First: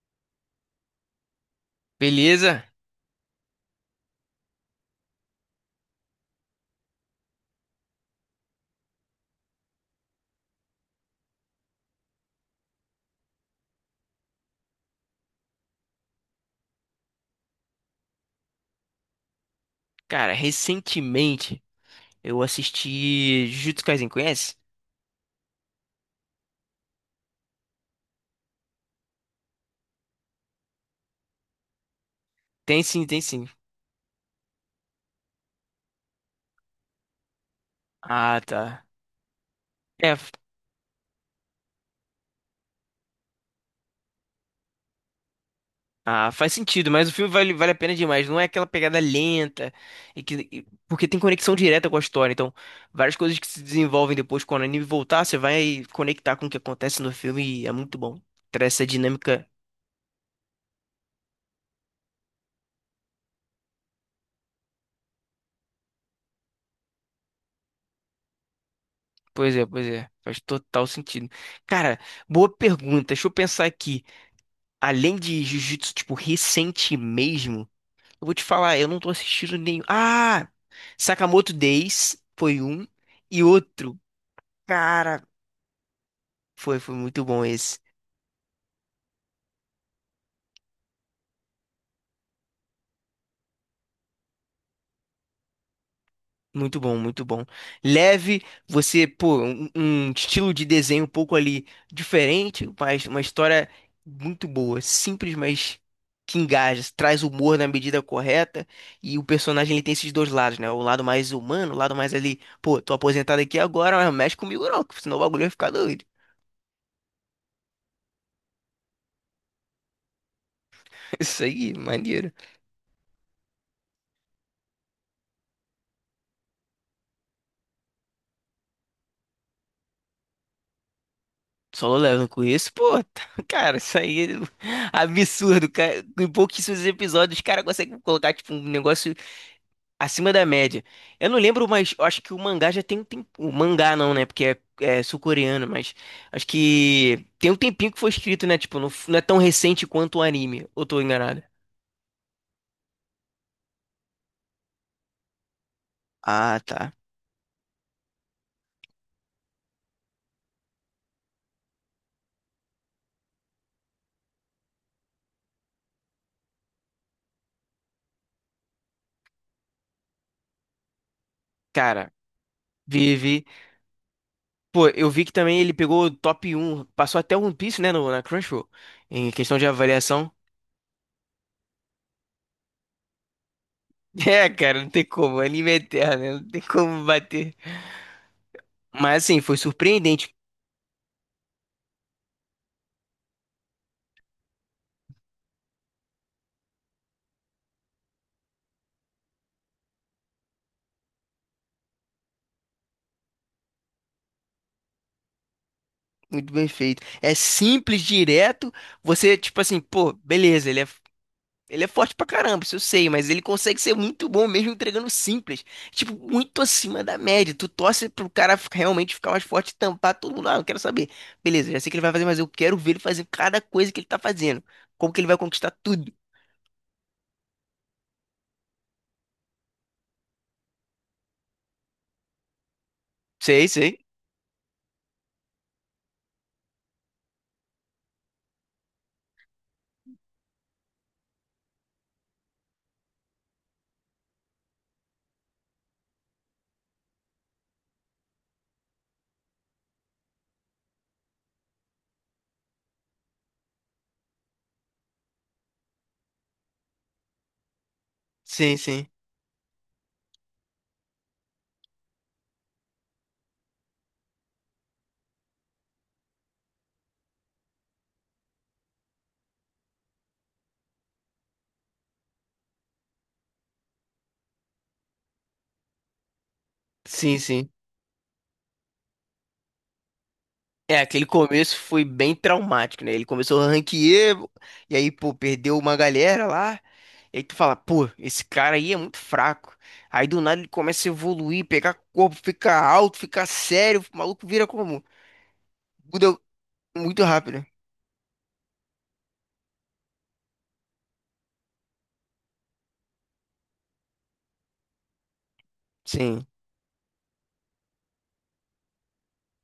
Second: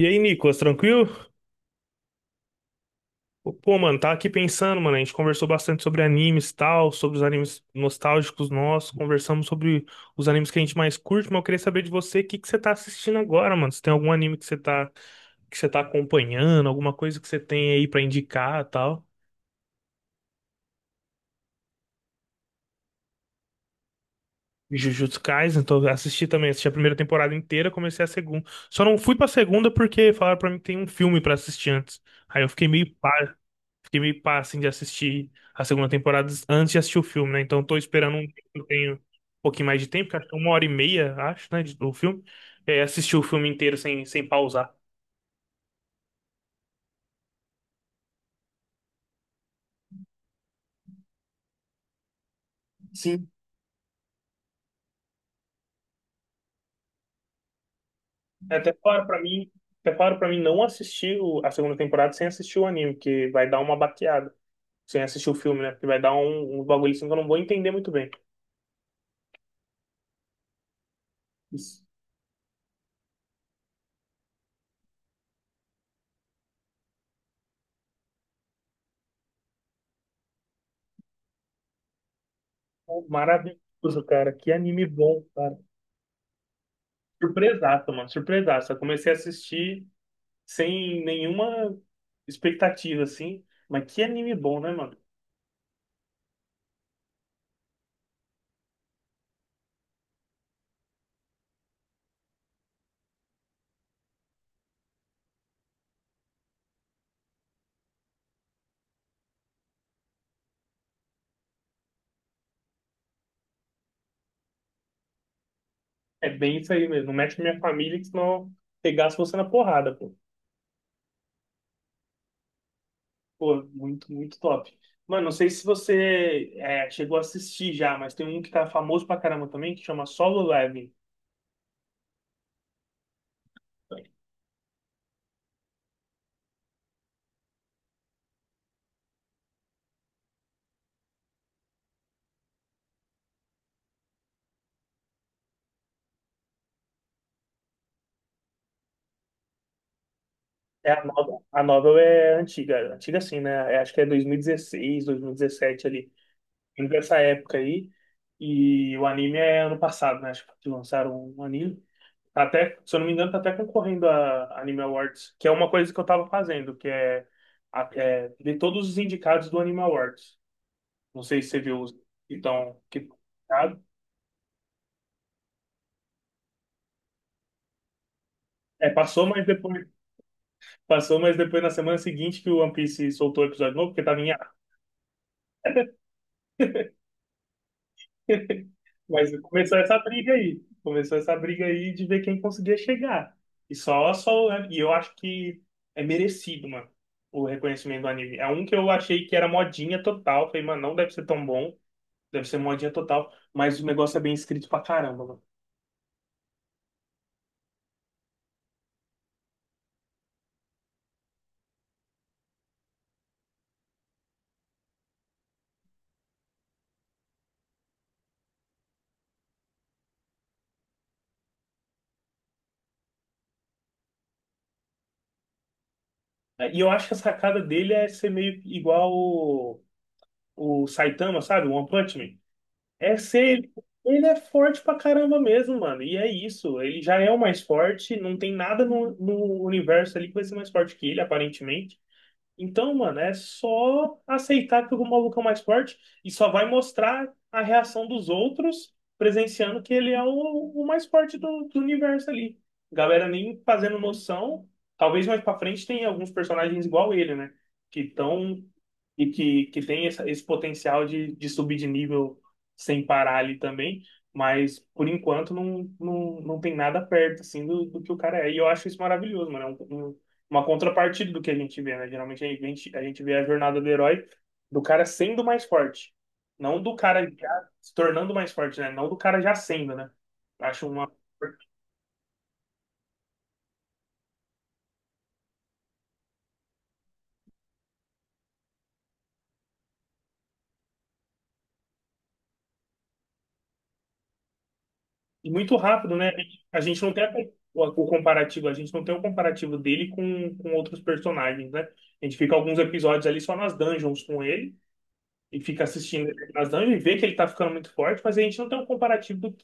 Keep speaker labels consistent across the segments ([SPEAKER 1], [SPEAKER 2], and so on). [SPEAKER 1] E aí, Nicolas, tranquilo?
[SPEAKER 2] Beleza?
[SPEAKER 1] Pô, mano, tava aqui pensando, mano, a gente conversou bastante sobre animes e tal, sobre os animes nostálgicos nossos, conversamos sobre os animes que a gente mais curte, mas eu queria saber de você o que que você tá assistindo agora, mano. Se tem algum anime que você tá acompanhando, alguma coisa que você tem aí pra indicar e tal.
[SPEAKER 2] Cara, recentemente eu assisti Jujutsu Kaisen, conhece?
[SPEAKER 1] Jujutsu Kaisen, então assisti também, assisti a primeira temporada inteira, comecei a segunda. Só não fui pra segunda porque falaram pra mim que tem um filme pra assistir antes. Aí eu fiquei
[SPEAKER 2] Tem
[SPEAKER 1] meio.
[SPEAKER 2] sim, tem sim.
[SPEAKER 1] Fiquei meio pá, assim, de assistir a segunda temporada antes de assistir o filme, né? Então tô esperando um
[SPEAKER 2] Ah,
[SPEAKER 1] tempo, eu
[SPEAKER 2] tá.
[SPEAKER 1] tenho um pouquinho mais de
[SPEAKER 2] É,
[SPEAKER 1] tempo, que acho
[SPEAKER 2] f-
[SPEAKER 1] que é uma hora e meia, acho, né, do filme. É, assistir o filme inteiro sem pausar.
[SPEAKER 2] ah, faz sentido, mas o filme vale a pena demais. Não é aquela pegada lenta, porque tem conexão direta com a história. Então, várias
[SPEAKER 1] Sim.
[SPEAKER 2] coisas que se desenvolvem depois quando o anime voltar, você vai conectar com o que acontece no filme e é muito bom.
[SPEAKER 1] É até
[SPEAKER 2] Traz essa
[SPEAKER 1] claro pra
[SPEAKER 2] dinâmica.
[SPEAKER 1] mim, até claro para mim não assistir a segunda temporada sem assistir o anime, que vai dar uma baqueada. Sem assistir o filme, né? Porque vai dar um bagulho assim que eu não vou entender muito bem.
[SPEAKER 2] Pois é, pois é. Faz total sentido.
[SPEAKER 1] Isso.
[SPEAKER 2] Cara, boa pergunta. Deixa eu pensar aqui. Além de Jujutsu, tipo, recente mesmo. Eu vou te falar, eu não tô assistindo nenhum. Ah! Sakamoto Days foi um.
[SPEAKER 1] Pô,
[SPEAKER 2] E outro,
[SPEAKER 1] maravilhoso, cara. Que anime
[SPEAKER 2] cara,
[SPEAKER 1] bom, cara.
[SPEAKER 2] foi muito bom esse.
[SPEAKER 1] Surpresaça, mano. Surpresaça. Eu comecei a assistir sem nenhuma expectativa, assim. Mas que anime bom, né, mano?
[SPEAKER 2] Muito bom, muito bom. Leve, você, pô, um estilo de desenho um pouco ali diferente, mas uma história muito boa. Simples, mas que engaja, traz humor na medida correta. E o personagem ele tem esses dois lados, né? O lado mais humano, o lado mais ali, pô, tô aposentado aqui agora, mas não mexe comigo não, que senão o bagulho vai ficar doido.
[SPEAKER 1] É bem isso aí mesmo. Não mete com minha família, que senão pegasse você na porrada, pô.
[SPEAKER 2] Isso aí, maneiro.
[SPEAKER 1] Pô, muito, muito top. Mano, não sei se você é, chegou a assistir já, mas tem um que tá famoso pra caramba também, que chama Solo Leveling.
[SPEAKER 2] Solo Leveling com isso, pô, cara, isso aí é absurdo, cara. Em pouquíssimos episódios, os caras conseguem colocar, tipo, um negócio acima da média. Eu não lembro, mas eu acho que o mangá já tem um tempo. O mangá não, né? Porque é sul-coreano, mas acho que tem um tempinho que foi escrito, né? Tipo, não, não é tão recente quanto o anime. Ou
[SPEAKER 1] É
[SPEAKER 2] tô
[SPEAKER 1] a
[SPEAKER 2] enganado?
[SPEAKER 1] novel. A novel é antiga, antiga assim, né? É, acho que é dois mil e dezesseis, dois mil e 2017 ali,
[SPEAKER 2] Ah, tá.
[SPEAKER 1] entre essa época aí. E o anime é ano passado, né? Acho que lançaram um anime. Tá até, se eu não me engano, tá até concorrendo a Anime Awards, que é uma coisa que eu tava fazendo, que é, é ver todos os indicados do Anime Awards. Não sei se você viu os
[SPEAKER 2] Cara,
[SPEAKER 1] então que
[SPEAKER 2] vive. Pô, eu vi que também ele pegou o top 1, passou até o One Piece, né? No, na Crunchyroll,
[SPEAKER 1] é, passou,
[SPEAKER 2] em
[SPEAKER 1] mas
[SPEAKER 2] questão de
[SPEAKER 1] depois
[SPEAKER 2] avaliação.
[SPEAKER 1] na semana seguinte que o One Piece soltou o episódio novo, porque tava em
[SPEAKER 2] É,
[SPEAKER 1] ar.
[SPEAKER 2] cara, não tem como. Anime é eterno, né? Não tem como bater. Mas
[SPEAKER 1] Mas
[SPEAKER 2] assim, foi
[SPEAKER 1] começou essa briga
[SPEAKER 2] surpreendente.
[SPEAKER 1] aí, começou essa briga aí de ver quem conseguia chegar. E e eu acho que é merecido, mano, o reconhecimento do anime. É um que eu achei que era modinha total, falei, mano, não deve ser tão bom. Deve ser modinha total, mas o negócio é bem escrito pra caramba, mano.
[SPEAKER 2] Muito bem feito. É simples, direto. Você, tipo assim, pô, beleza, ele é forte pra caramba, isso eu sei, mas ele consegue ser muito bom mesmo entregando simples. Tipo, muito acima da média. Tu torce pro cara realmente ficar mais forte e tampar todo mundo. Ah, não quero saber. Beleza, já sei o que ele vai fazer, mas eu quero ver ele fazer cada coisa que ele tá fazendo. Como que ele vai conquistar tudo.
[SPEAKER 1] É, e eu acho que a sacada dele é ser meio igual o Saitama, sabe? O One Punch Man. É
[SPEAKER 2] Sei,
[SPEAKER 1] ser.
[SPEAKER 2] sei.
[SPEAKER 1] Ele é forte pra caramba mesmo, mano. E é isso. Ele já é o mais forte. Não tem nada no universo ali que vai ser mais forte que ele, aparentemente. Então, mano, é só aceitar que o maluco é o mais forte e só vai mostrar a reação dos outros presenciando que ele é o mais forte do universo ali. Galera nem fazendo noção. Talvez mais pra frente tenha alguns personagens igual ele, né? Que estão
[SPEAKER 2] Sim, sim.
[SPEAKER 1] e que tem essa, esse potencial de subir de nível sem parar ali também, mas por enquanto não tem nada perto assim do, do que o cara é. E eu acho isso maravilhoso, mano. É uma contrapartida do que a gente vê, né? Geralmente a gente vê a jornada do herói do cara sendo mais forte, não do cara
[SPEAKER 2] Sim,
[SPEAKER 1] já
[SPEAKER 2] sim.
[SPEAKER 1] se tornando mais forte, né? Não do cara já sendo, né? Acho
[SPEAKER 2] É,
[SPEAKER 1] uma.
[SPEAKER 2] aquele começo foi bem traumático, né? Ele começou a ranquear, e aí, pô, perdeu uma galera lá. E aí tu fala, pô, esse cara aí é muito fraco. Aí do nada ele começa a evoluir, pegar corpo, ficar alto, ficar sério, o maluco vira como?
[SPEAKER 1] E muito rápido, né?
[SPEAKER 2] Muda
[SPEAKER 1] A gente não
[SPEAKER 2] muito
[SPEAKER 1] tem
[SPEAKER 2] rápido. Né?
[SPEAKER 1] o comparativo, a gente não tem o comparativo dele com outros personagens, né? A gente fica alguns episódios ali só nas dungeons com ele e fica assistindo
[SPEAKER 2] Sim,
[SPEAKER 1] ele nas dungeons e vê que ele tá ficando muito forte, mas a gente não tem um comparativo do,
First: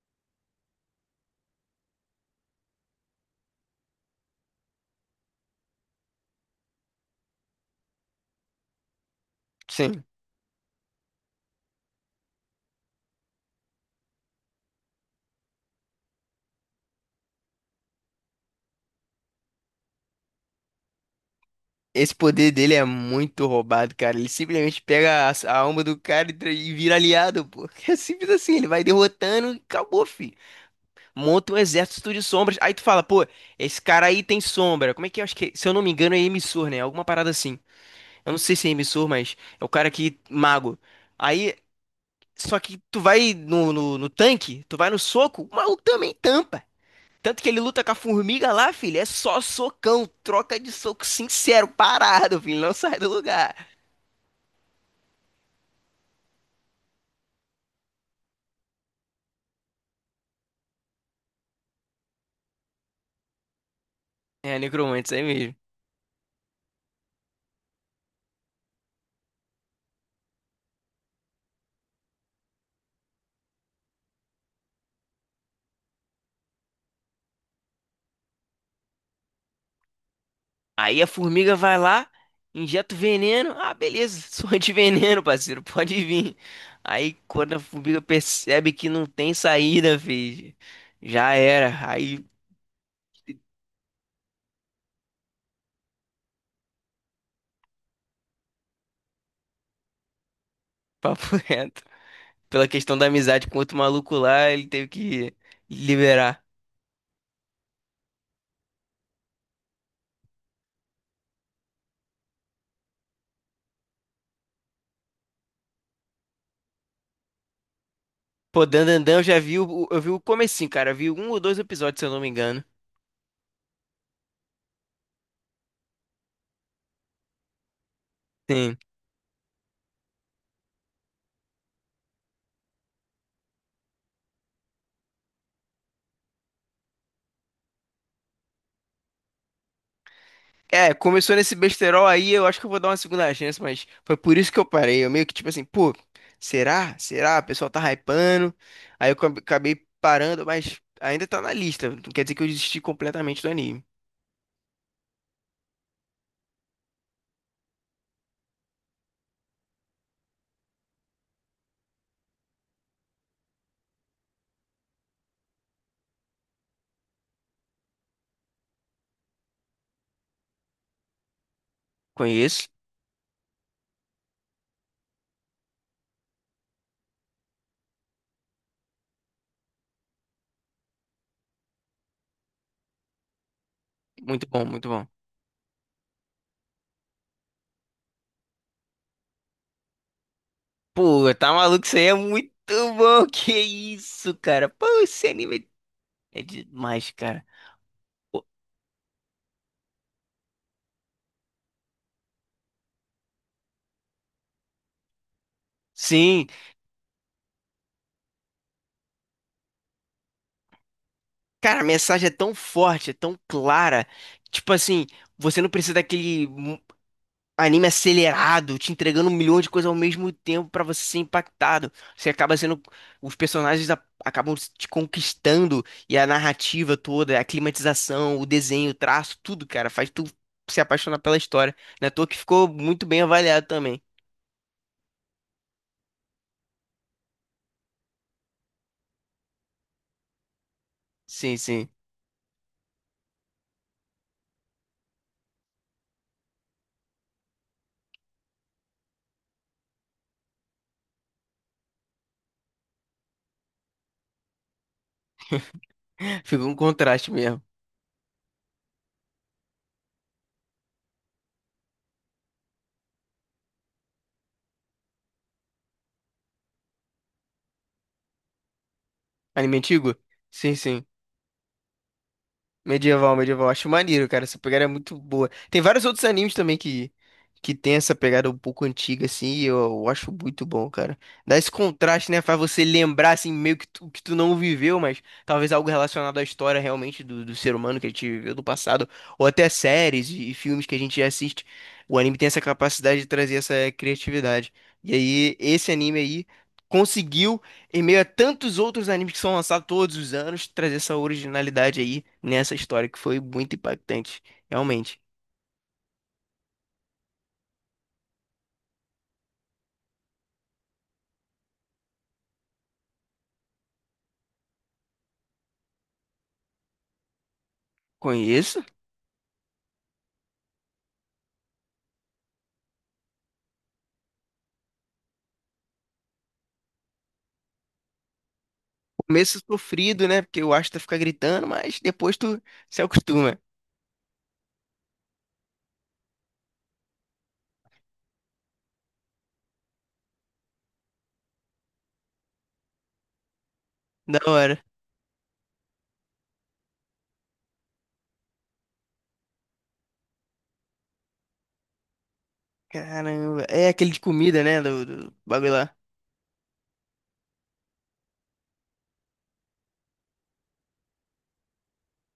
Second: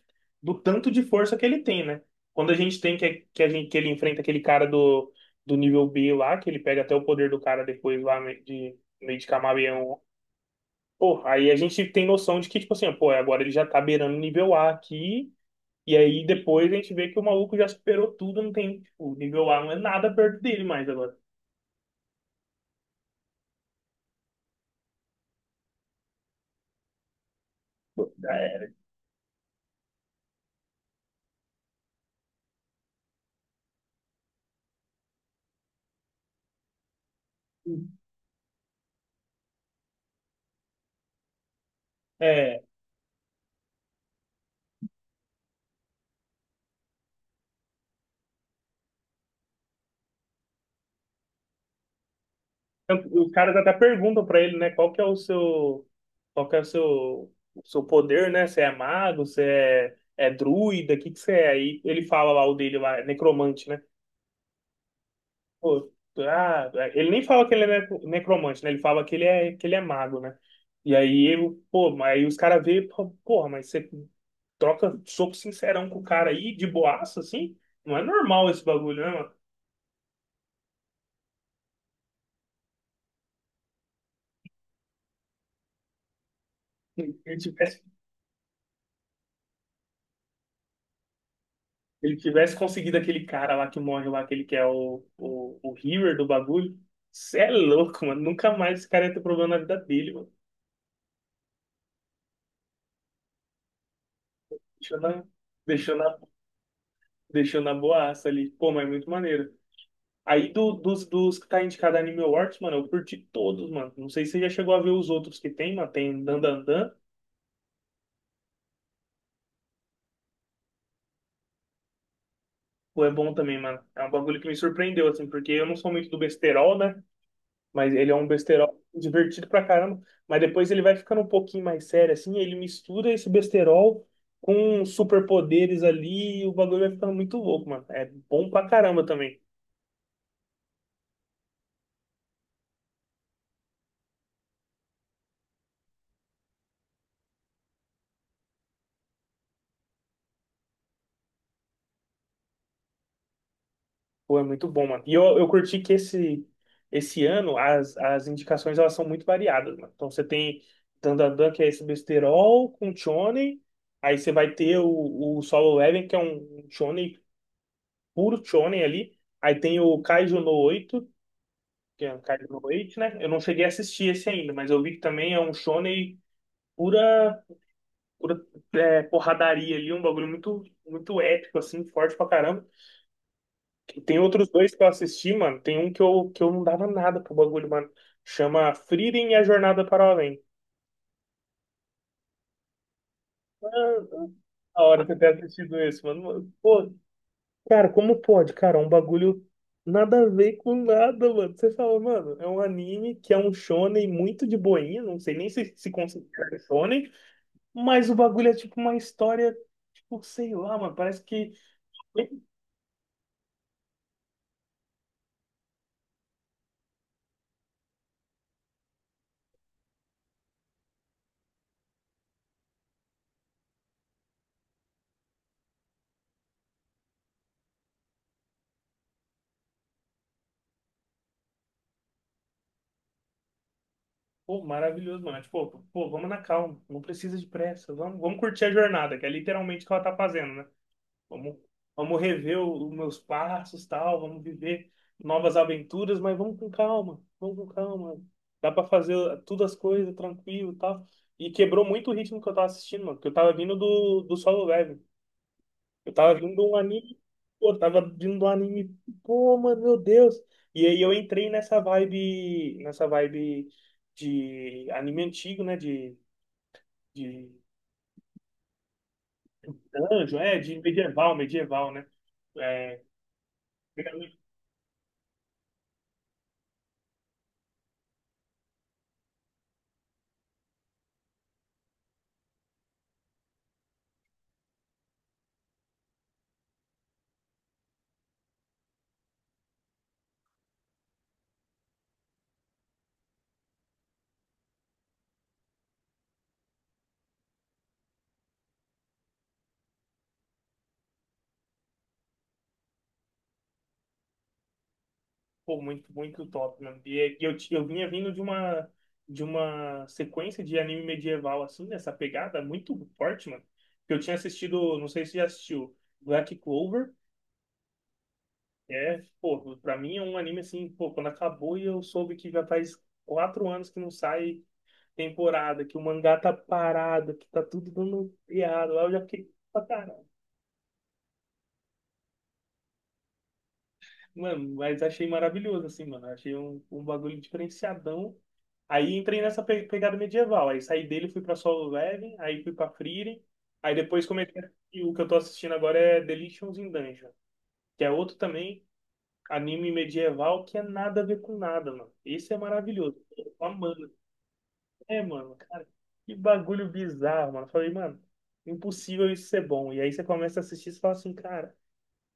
[SPEAKER 1] do tanto de força que ele tem, né? Quando a gente tem que ele enfrenta aquele cara do, do nível B lá, que ele pega até o poder do cara depois lá meio de camaleão.
[SPEAKER 2] sim.
[SPEAKER 1] Pô, aí a gente tem noção de que, tipo assim, pô, agora ele já tá beirando o nível A aqui e aí depois a gente vê que o maluco já superou tudo, não tem, tipo, o nível A não é nada perto dele mais agora.
[SPEAKER 2] Esse poder dele é muito roubado, cara. Ele simplesmente pega a alma do cara e vira aliado, pô. É simples assim, ele
[SPEAKER 1] É,
[SPEAKER 2] vai derrotando e acabou, fi. Monta um exército de sombras. Aí tu fala, pô, esse cara aí tem sombra. Como é que é? Acho que, se eu não me engano, é emissor, né? Alguma parada assim. Eu não sei se é emissor, mas é o cara que mago. Aí, só
[SPEAKER 1] é,
[SPEAKER 2] que tu vai no tanque, tu vai no soco, o maluco também tampa. Tanto que ele luta com a formiga lá, filho, é só socão, troca de soco sincero, parado, filho, não sai
[SPEAKER 1] tanto-
[SPEAKER 2] do
[SPEAKER 1] os
[SPEAKER 2] lugar.
[SPEAKER 1] caras até perguntam pra ele, né, qual que é o seu, qual que é o seu poder, né? Você é mago, você é, é druida, o que que você é? Aí ele fala lá o dele lá, é necromante, né?
[SPEAKER 2] É, necromante, isso aí mesmo.
[SPEAKER 1] Pô, ah, ele nem fala que ele é necro- necromante, né? Ele fala que ele é mago, né? E aí, eu, pô, mas aí os caras veem, pô, porra, mas você troca soco sincerão com o cara aí, de boaça, assim. Não é normal esse bagulho, né, mano?
[SPEAKER 2] Aí a formiga vai lá, injeta o veneno. Ah, beleza, sou antiveneno, parceiro, pode vir.
[SPEAKER 1] Se
[SPEAKER 2] Aí
[SPEAKER 1] Ele
[SPEAKER 2] quando a
[SPEAKER 1] tivesse,
[SPEAKER 2] formiga percebe que não tem saída, filho, já era.
[SPEAKER 1] ele
[SPEAKER 2] Aí,
[SPEAKER 1] tivesse conseguido aquele cara lá que morre lá, aquele que é o Healer do bagulho. Cê é louco, mano. Nunca mais esse cara ia ter problema na vida dele, mano.
[SPEAKER 2] papo reto. Pela questão da amizade com outro maluco lá, ele teve
[SPEAKER 1] Deixou na,
[SPEAKER 2] que
[SPEAKER 1] deixou na,
[SPEAKER 2] liberar.
[SPEAKER 1] deixou na boaça ali. Pô, mas é muito maneiro. Aí dos que tá indicado a Anime Awards, mano, eu curti todos, mano. Não sei se você já chegou a ver os outros que tem, mano. Tem Dan Dan Dan.
[SPEAKER 2] Pô, Dandandan, eu já vi o comecinho, cara. Eu vi um ou dois episódios, se eu não me engano.
[SPEAKER 1] Pô, é bom também, mano. É um bagulho que me surpreendeu, assim, porque eu não sou muito do besterol, né? Mas ele é um
[SPEAKER 2] Sim.
[SPEAKER 1] besterol divertido pra caramba. Mas depois ele vai ficando um pouquinho mais sério, assim. Ele mistura esse besterol com superpoderes ali. E o bagulho vai ficando muito louco, mano. É bom pra caramba também.
[SPEAKER 2] É, começou nesse besterol aí, eu acho que eu vou dar uma segunda chance, mas foi por isso que eu parei. Eu meio que tipo assim, pô, será? Será? O pessoal tá hypando. Aí eu acabei parando, mas ainda tá na lista. Não quer dizer que eu desisti completamente do anime.
[SPEAKER 1] Pô, é muito bom, mano. E eu curti que esse ano as indicações elas são muito variadas, mano. Então você tem Dandadan, que é esse besterol com shonen. Aí você vai ter o Solo Leveling, que é um shonen, puro shonen ali. Aí tem o Kaiju no 8, que é um Kaido no
[SPEAKER 2] Conheço.
[SPEAKER 1] Wait, né? Eu não cheguei a assistir esse ainda, mas eu vi que também é um shonen pura, pura é, porradaria ali, um bagulho muito, muito épico, assim, forte pra caramba. Tem
[SPEAKER 2] Muito
[SPEAKER 1] outros
[SPEAKER 2] bom,
[SPEAKER 1] dois que eu
[SPEAKER 2] muito bom.
[SPEAKER 1] assisti, mano. Tem um que eu não dava nada pro bagulho, mano. Chama Frieren e a Jornada para o Além.
[SPEAKER 2] Pô, tá maluco? Isso aí é muito bom. Que
[SPEAKER 1] Ah,
[SPEAKER 2] isso, cara?
[SPEAKER 1] a
[SPEAKER 2] Pô,
[SPEAKER 1] hora que eu
[SPEAKER 2] esse
[SPEAKER 1] tenho
[SPEAKER 2] anime
[SPEAKER 1] assistido esse,
[SPEAKER 2] é
[SPEAKER 1] mano. Pô,
[SPEAKER 2] demais, cara.
[SPEAKER 1] cara, como
[SPEAKER 2] Pô,
[SPEAKER 1] pode, cara? Um bagulho nada a ver com nada, mano. Você fala, mano, é um anime que é um shonen muito de boinha, não sei nem se se
[SPEAKER 2] sim,
[SPEAKER 1] considera shonen. Mas o bagulho é tipo uma história, tipo, sei lá, mano. Parece que.
[SPEAKER 2] cara, a mensagem é tão forte, é tão clara. Tipo assim, você não precisa daquele anime acelerado, te entregando um milhão de coisas ao mesmo tempo pra você ser impactado. Você acaba sendo. Os personagens acabam te conquistando e a narrativa toda, a climatização, o desenho, o traço, tudo, cara, faz tu se apaixonar pela história. Não é à toa que ficou muito bem avaliado também.
[SPEAKER 1] Pô, maravilhoso, mano. É tipo, pô, vamos na calma. Não precisa de pressa. Vamos curtir a jornada, que é literalmente o que ela tá fazendo, né? Vamos,
[SPEAKER 2] Sim, sim.
[SPEAKER 1] vamos rever os meus passos, tal. Vamos viver novas aventuras, mas vamos com calma. Vamos com calma. Dá pra fazer todas as coisas tranquilo, e tal. E quebrou muito o ritmo que eu tava assistindo, mano. Porque eu tava vindo do, do solo level. Eu tava vindo de
[SPEAKER 2] Ficou um
[SPEAKER 1] um anime,
[SPEAKER 2] contraste mesmo.
[SPEAKER 1] pô, mano, meu Deus. E aí eu entrei nessa vibe de anime antigo, né? De
[SPEAKER 2] Anime antigo?
[SPEAKER 1] anjo, é,
[SPEAKER 2] Sim,
[SPEAKER 1] de
[SPEAKER 2] sim.
[SPEAKER 1] medieval, né? É,
[SPEAKER 2] Medieval, medieval. Acho maneiro,
[SPEAKER 1] realmente,
[SPEAKER 2] cara. Essa pegada é muito boa. Tem vários outros animes também que tem essa pegada um pouco antiga, assim, e eu acho muito bom, cara. Dá esse contraste, né? Faz você lembrar, assim, meio que tu não viveu, mas talvez algo relacionado à história realmente do ser humano que a gente viveu do passado, ou até séries e filmes que a gente já assiste. O anime tem essa capacidade de trazer essa criatividade. E aí, esse anime aí conseguiu em meio a tantos outros animes que são lançados todos os anos, trazer essa originalidade aí nessa história que foi muito impactante, realmente.
[SPEAKER 1] pô, muito, muito top, mano. E eu vinha vindo de uma sequência de anime medieval, assim, nessa pegada muito forte, mano. Que eu tinha assistido, não sei se já assistiu, Black Clover.
[SPEAKER 2] Conheço.
[SPEAKER 1] É, pô, pra mim é um anime assim, pô, quando acabou e eu soube que já faz quatro anos que não sai temporada, que o mangá tá parado, que tá tudo dando errado, lá eu já fiquei
[SPEAKER 2] Começo
[SPEAKER 1] pra caralho.
[SPEAKER 2] sofrido, né? Porque o Asta fica gritando, mas depois tu se acostuma.
[SPEAKER 1] Mano, mas achei maravilhoso, assim, mano, achei um bagulho diferenciadão. Aí entrei nessa pegada medieval, aí saí dele, fui pra Solo Leveling, aí fui pra Frieren, aí depois
[SPEAKER 2] Da
[SPEAKER 1] comecei, a-
[SPEAKER 2] hora.
[SPEAKER 1] e o que eu tô assistindo agora é *Delicious in Dungeon, que é outro também, anime medieval que é nada a ver com nada, mano. Esse é maravilhoso. Tô
[SPEAKER 2] Caramba. É aquele
[SPEAKER 1] amando.
[SPEAKER 2] de comida, né? Do,
[SPEAKER 1] É,
[SPEAKER 2] do
[SPEAKER 1] mano,
[SPEAKER 2] bagulho
[SPEAKER 1] cara,
[SPEAKER 2] lá.
[SPEAKER 1] que bagulho bizarro, mano. Eu falei, mano, impossível isso ser bom. E aí você começa a assistir e você fala assim, cara,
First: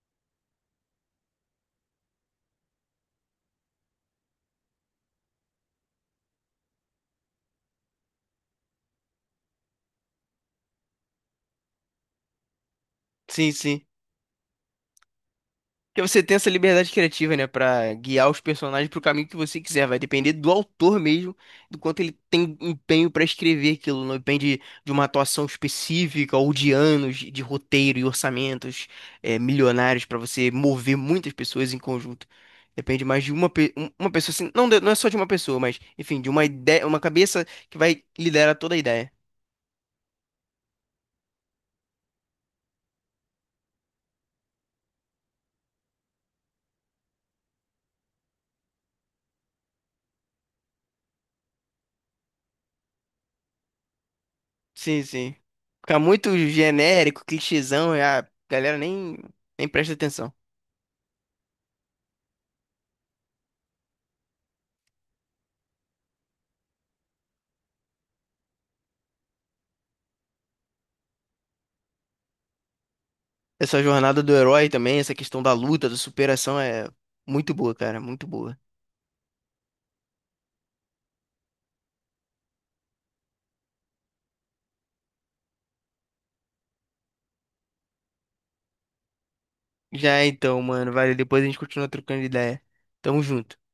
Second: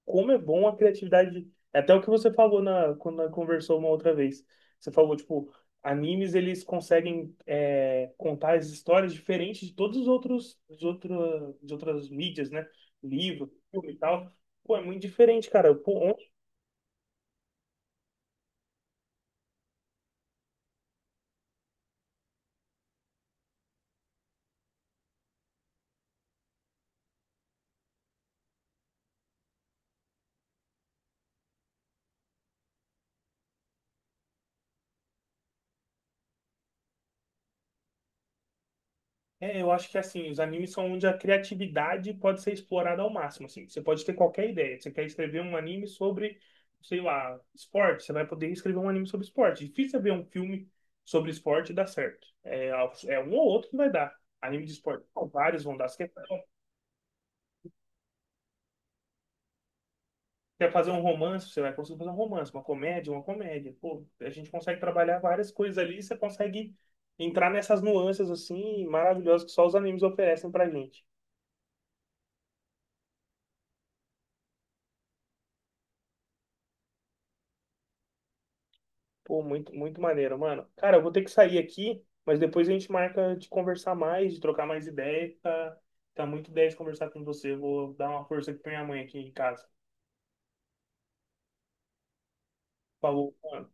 [SPEAKER 1] como é bom a criatividade. É até o que você falou na, quando nós conversou uma outra vez. Você falou, tipo, animes eles conseguem é, contar as histórias diferentes de todos os outros, de outra, de outras mídias, né?
[SPEAKER 2] Sim,
[SPEAKER 1] Livro,
[SPEAKER 2] sim.
[SPEAKER 1] filme e tal. Pô, é muito diferente, cara.
[SPEAKER 2] Porque
[SPEAKER 1] Pô,
[SPEAKER 2] você tem essa liberdade criativa, né, pra guiar os personagens pro caminho que você quiser. Vai depender do autor mesmo, do quanto ele tem empenho pra escrever aquilo. Não depende de uma atuação específica ou de anos de roteiro e orçamentos milionários pra você mover muitas pessoas em conjunto. Depende mais de uma pessoa, assim, não, não é só de uma pessoa, mas, enfim, de uma ideia, uma cabeça que vai liderar toda a ideia.
[SPEAKER 1] é, eu acho que assim, os animes são onde a criatividade pode ser explorada ao máximo, assim. Você pode ter qualquer ideia. Você quer escrever um anime sobre, sei lá, esporte, você vai poder escrever um anime sobre esporte. Difícil é ver um filme sobre esporte e dar certo. É, é um ou outro que vai dar. Anime de
[SPEAKER 2] Sim,
[SPEAKER 1] esporte, não,
[SPEAKER 2] sim.
[SPEAKER 1] vários vão dar.
[SPEAKER 2] Fica
[SPEAKER 1] Você quer,
[SPEAKER 2] muito genérico, clichêzão, e a galera nem presta atenção.
[SPEAKER 1] quer fazer um romance, você vai conseguir fazer um romance, uma comédia. Pô, a gente consegue trabalhar várias coisas ali, e você consegue entrar nessas nuances assim maravilhosas que só os animes oferecem pra gente.
[SPEAKER 2] Essa jornada do herói também, essa questão da luta, da superação é muito boa, cara, muito boa.
[SPEAKER 1] Pô, muito, muito maneiro, mano. Cara, eu vou ter que sair aqui, mas depois a gente marca de conversar mais, de trocar mais ideia. Tá, tá muito 10 conversar com você. Vou dar uma força aqui pra minha mãe aqui em casa.
[SPEAKER 2] Já então, mano, vale, depois a gente continua trocando ideia. Tamo
[SPEAKER 1] Falou,
[SPEAKER 2] junto.
[SPEAKER 1] mano.